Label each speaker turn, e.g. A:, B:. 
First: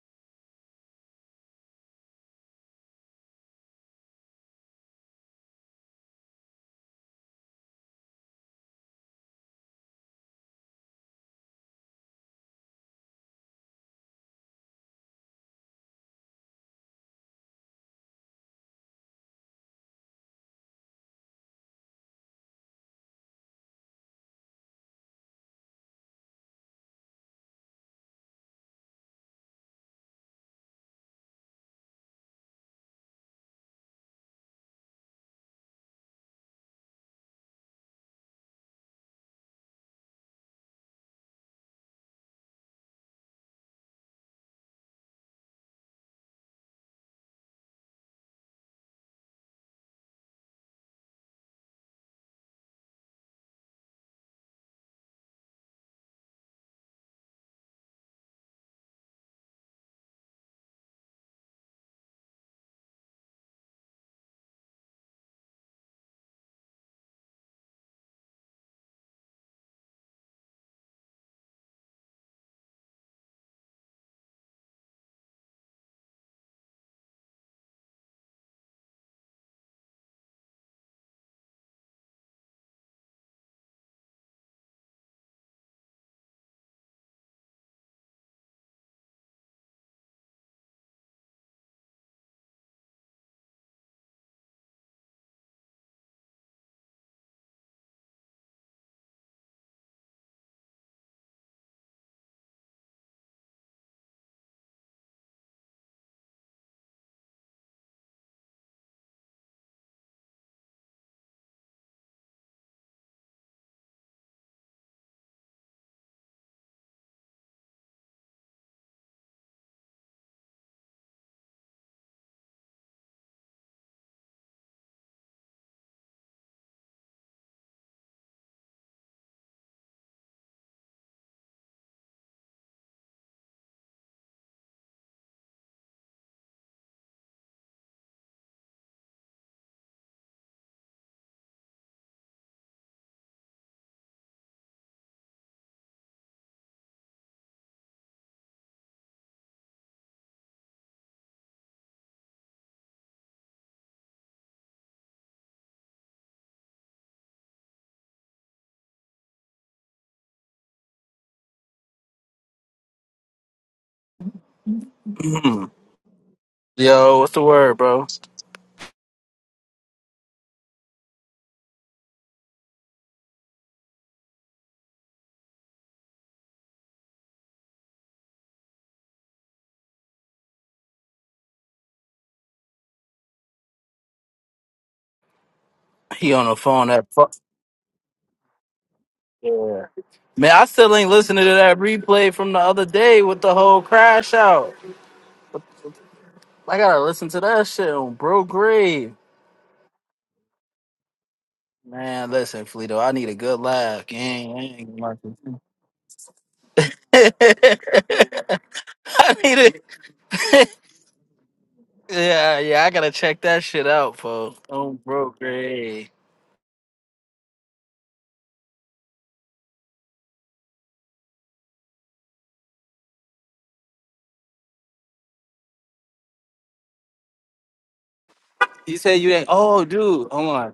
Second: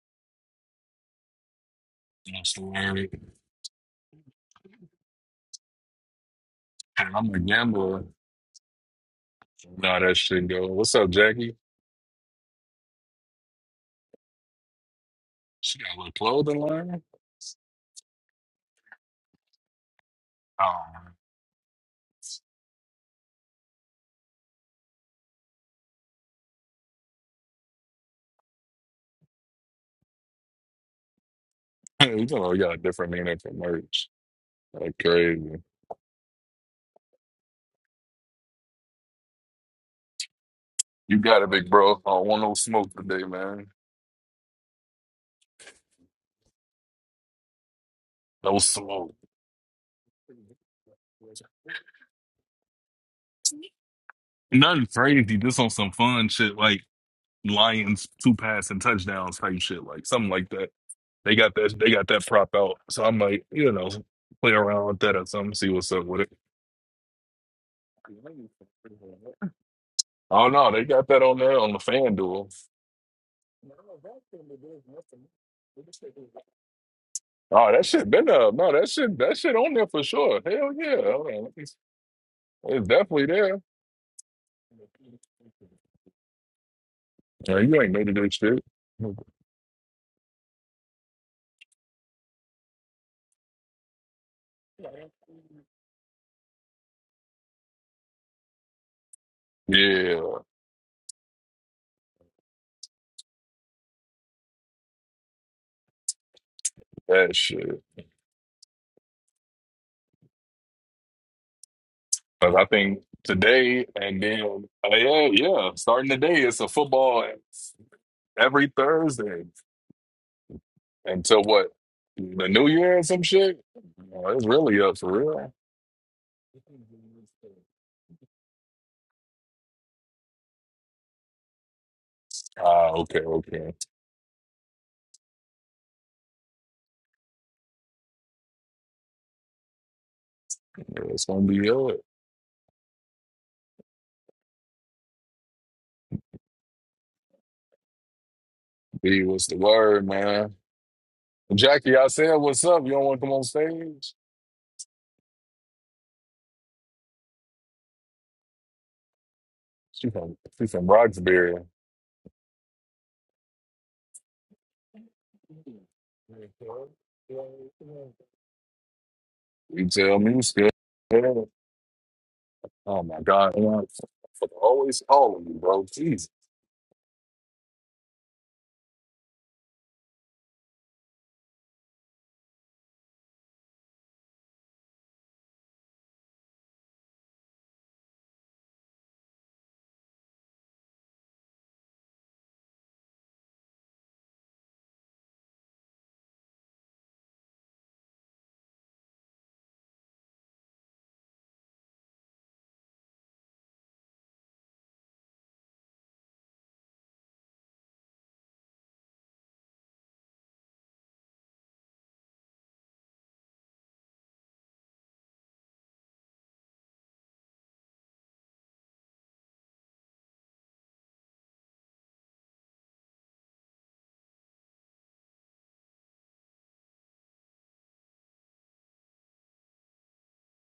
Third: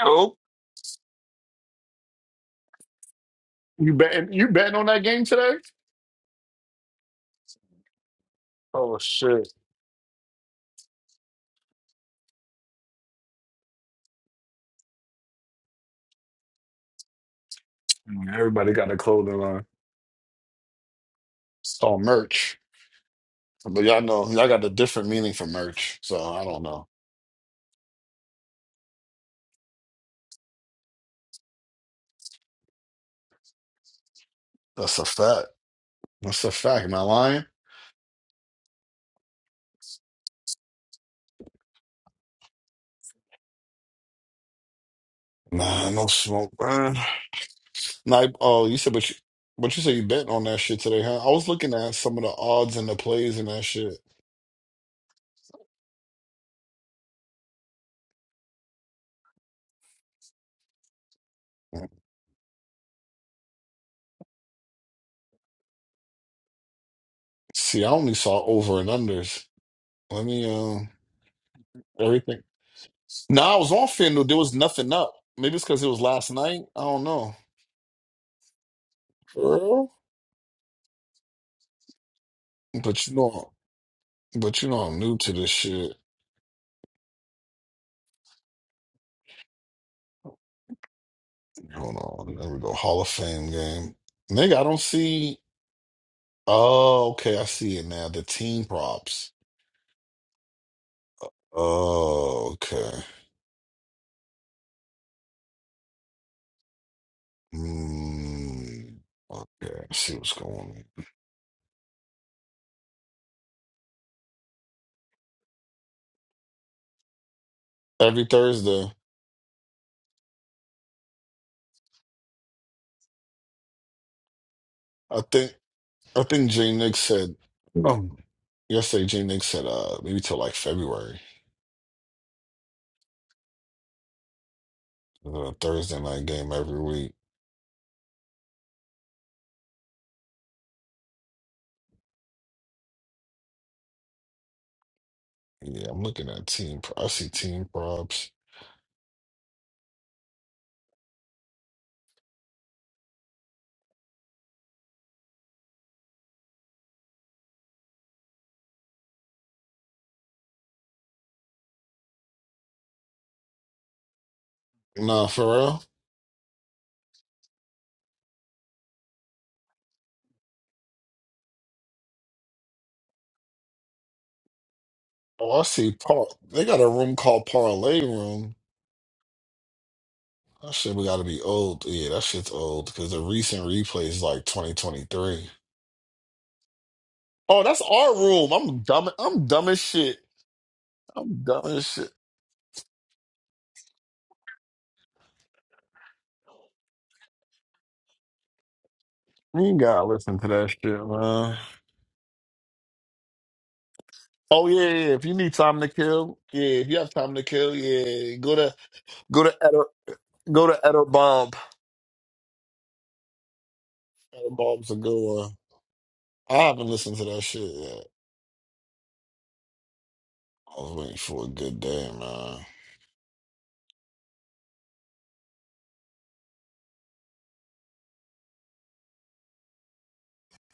A: Oh,
B: That's the word.
A: you betting? You betting on that game today?
B: And I'm a gambler.
A: Oh shit!
B: No, that shit go. What's up, Jackie? She got a little clothing line.
A: Mm, Everybody got a clothing line.
B: Oh,
A: It's called merch, but y'all know y'all got a different meaning for merch. So I don't know.
B: you know, you got a different meaning for merch. Like
A: That's a fact.
B: crazy.
A: That's a fact. Am I lying?
B: You got it, big bro. I don't want no smoke today, man.
A: Nah, no smoke, man. Nah,
B: No
A: oh, you said, but
B: smoke.
A: you, but you said you betting on that shit today, huh? I was looking at some of the odds and the plays and that shit.
B: Nothing crazy. Just on some fun shit, like Lions two pass and touchdowns type shit, like something like that. They got that. They got that prop out. So I might, you know, play around with that or something. See what's up with
A: See, I only saw over and
B: it.
A: unders. Let me,
B: Oh no, they
A: um,
B: got that on there on the
A: everything.
B: FanDuel.
A: No, I was on FanDuel. There was nothing up. Maybe it's because it was last night. I don't know.
B: Oh, that shit been up. No, that shit that shit on there
A: Well,
B: for sure. Hell yeah. Hold on, let me see. It's
A: But you
B: definitely
A: know,
B: there.
A: but you know, I'm new to this shit.
B: Yeah, you ain't new to this shit.
A: Hold on, there we go. Hall of Fame game, nigga. I don't see. Oh, okay, I see it now. The team props.
B: Yeah,
A: Oh, okay.
B: that shit.
A: Mm, okay, I see what's going on.
B: 'Cause I think today and then uh, yeah, yeah. Starting today, it's a football
A: Every
B: every
A: Thursday,
B: Thursday until what? The New Year or some shit? Oh, it's really up for
A: I
B: real.
A: think. I think J Nick said. Um, yesterday, J Nick said, uh, maybe till like February.
B: Ah, okay, okay.
A: Uh, Thursday night game every week.
B: Yeah, It's gonna be good.
A: Yeah, I'm looking at team. Pro- I see team props.
B: B, what's the word, man? Jackie, I said, what's up? You don't want to come on stage? She from she from Roxbury.
A: Nah, for
C: Mhm.
A: real.
B: You
C: Yo, what's the word, bro?
B: tell me, you scared. Oh my God, man. I fucking always calling you,
A: Oh, I
B: bro.
A: see.
B: Jesus.
A: Par- they got a room called Parlay Room. That shit, we gotta be old. Yeah, that shit's old because the recent replay is like 2023.
C: He on the phone. That fuck.
A: Oh, that's our room. I'm dumb. I'm dumb as
C: Yeah.
A: shit.
C: Man, I still ain't
A: I'm
C: listening to
A: dumb
C: that
A: as shit.
C: replay from the other day with the whole crash out. I gotta listen to that shit on bro grave.
A: You ain't gotta listen to that shit, man.
C: Man, listen, Fleeto, I need a good laugh, gang. I
A: Oh yeah, yeah.
C: ain't
A: yeah.
C: gonna lie
A: If
C: to
A: you need
C: you.
A: time to kill, yeah. If you have time to kill, yeah. Go to
C: I
A: go to
C: need it.
A: Eder, go to Eder Bomb.
C: yeah, yeah, I gotta check that shit out,
A: Eder
C: folks.
A: Bomb's
C: On
A: a
C: bro
A: good one.
C: grave.
A: I haven't listened to that shit yet. I was waiting for a good day, man.
C: You said you ain't. Oh, dude, hold on.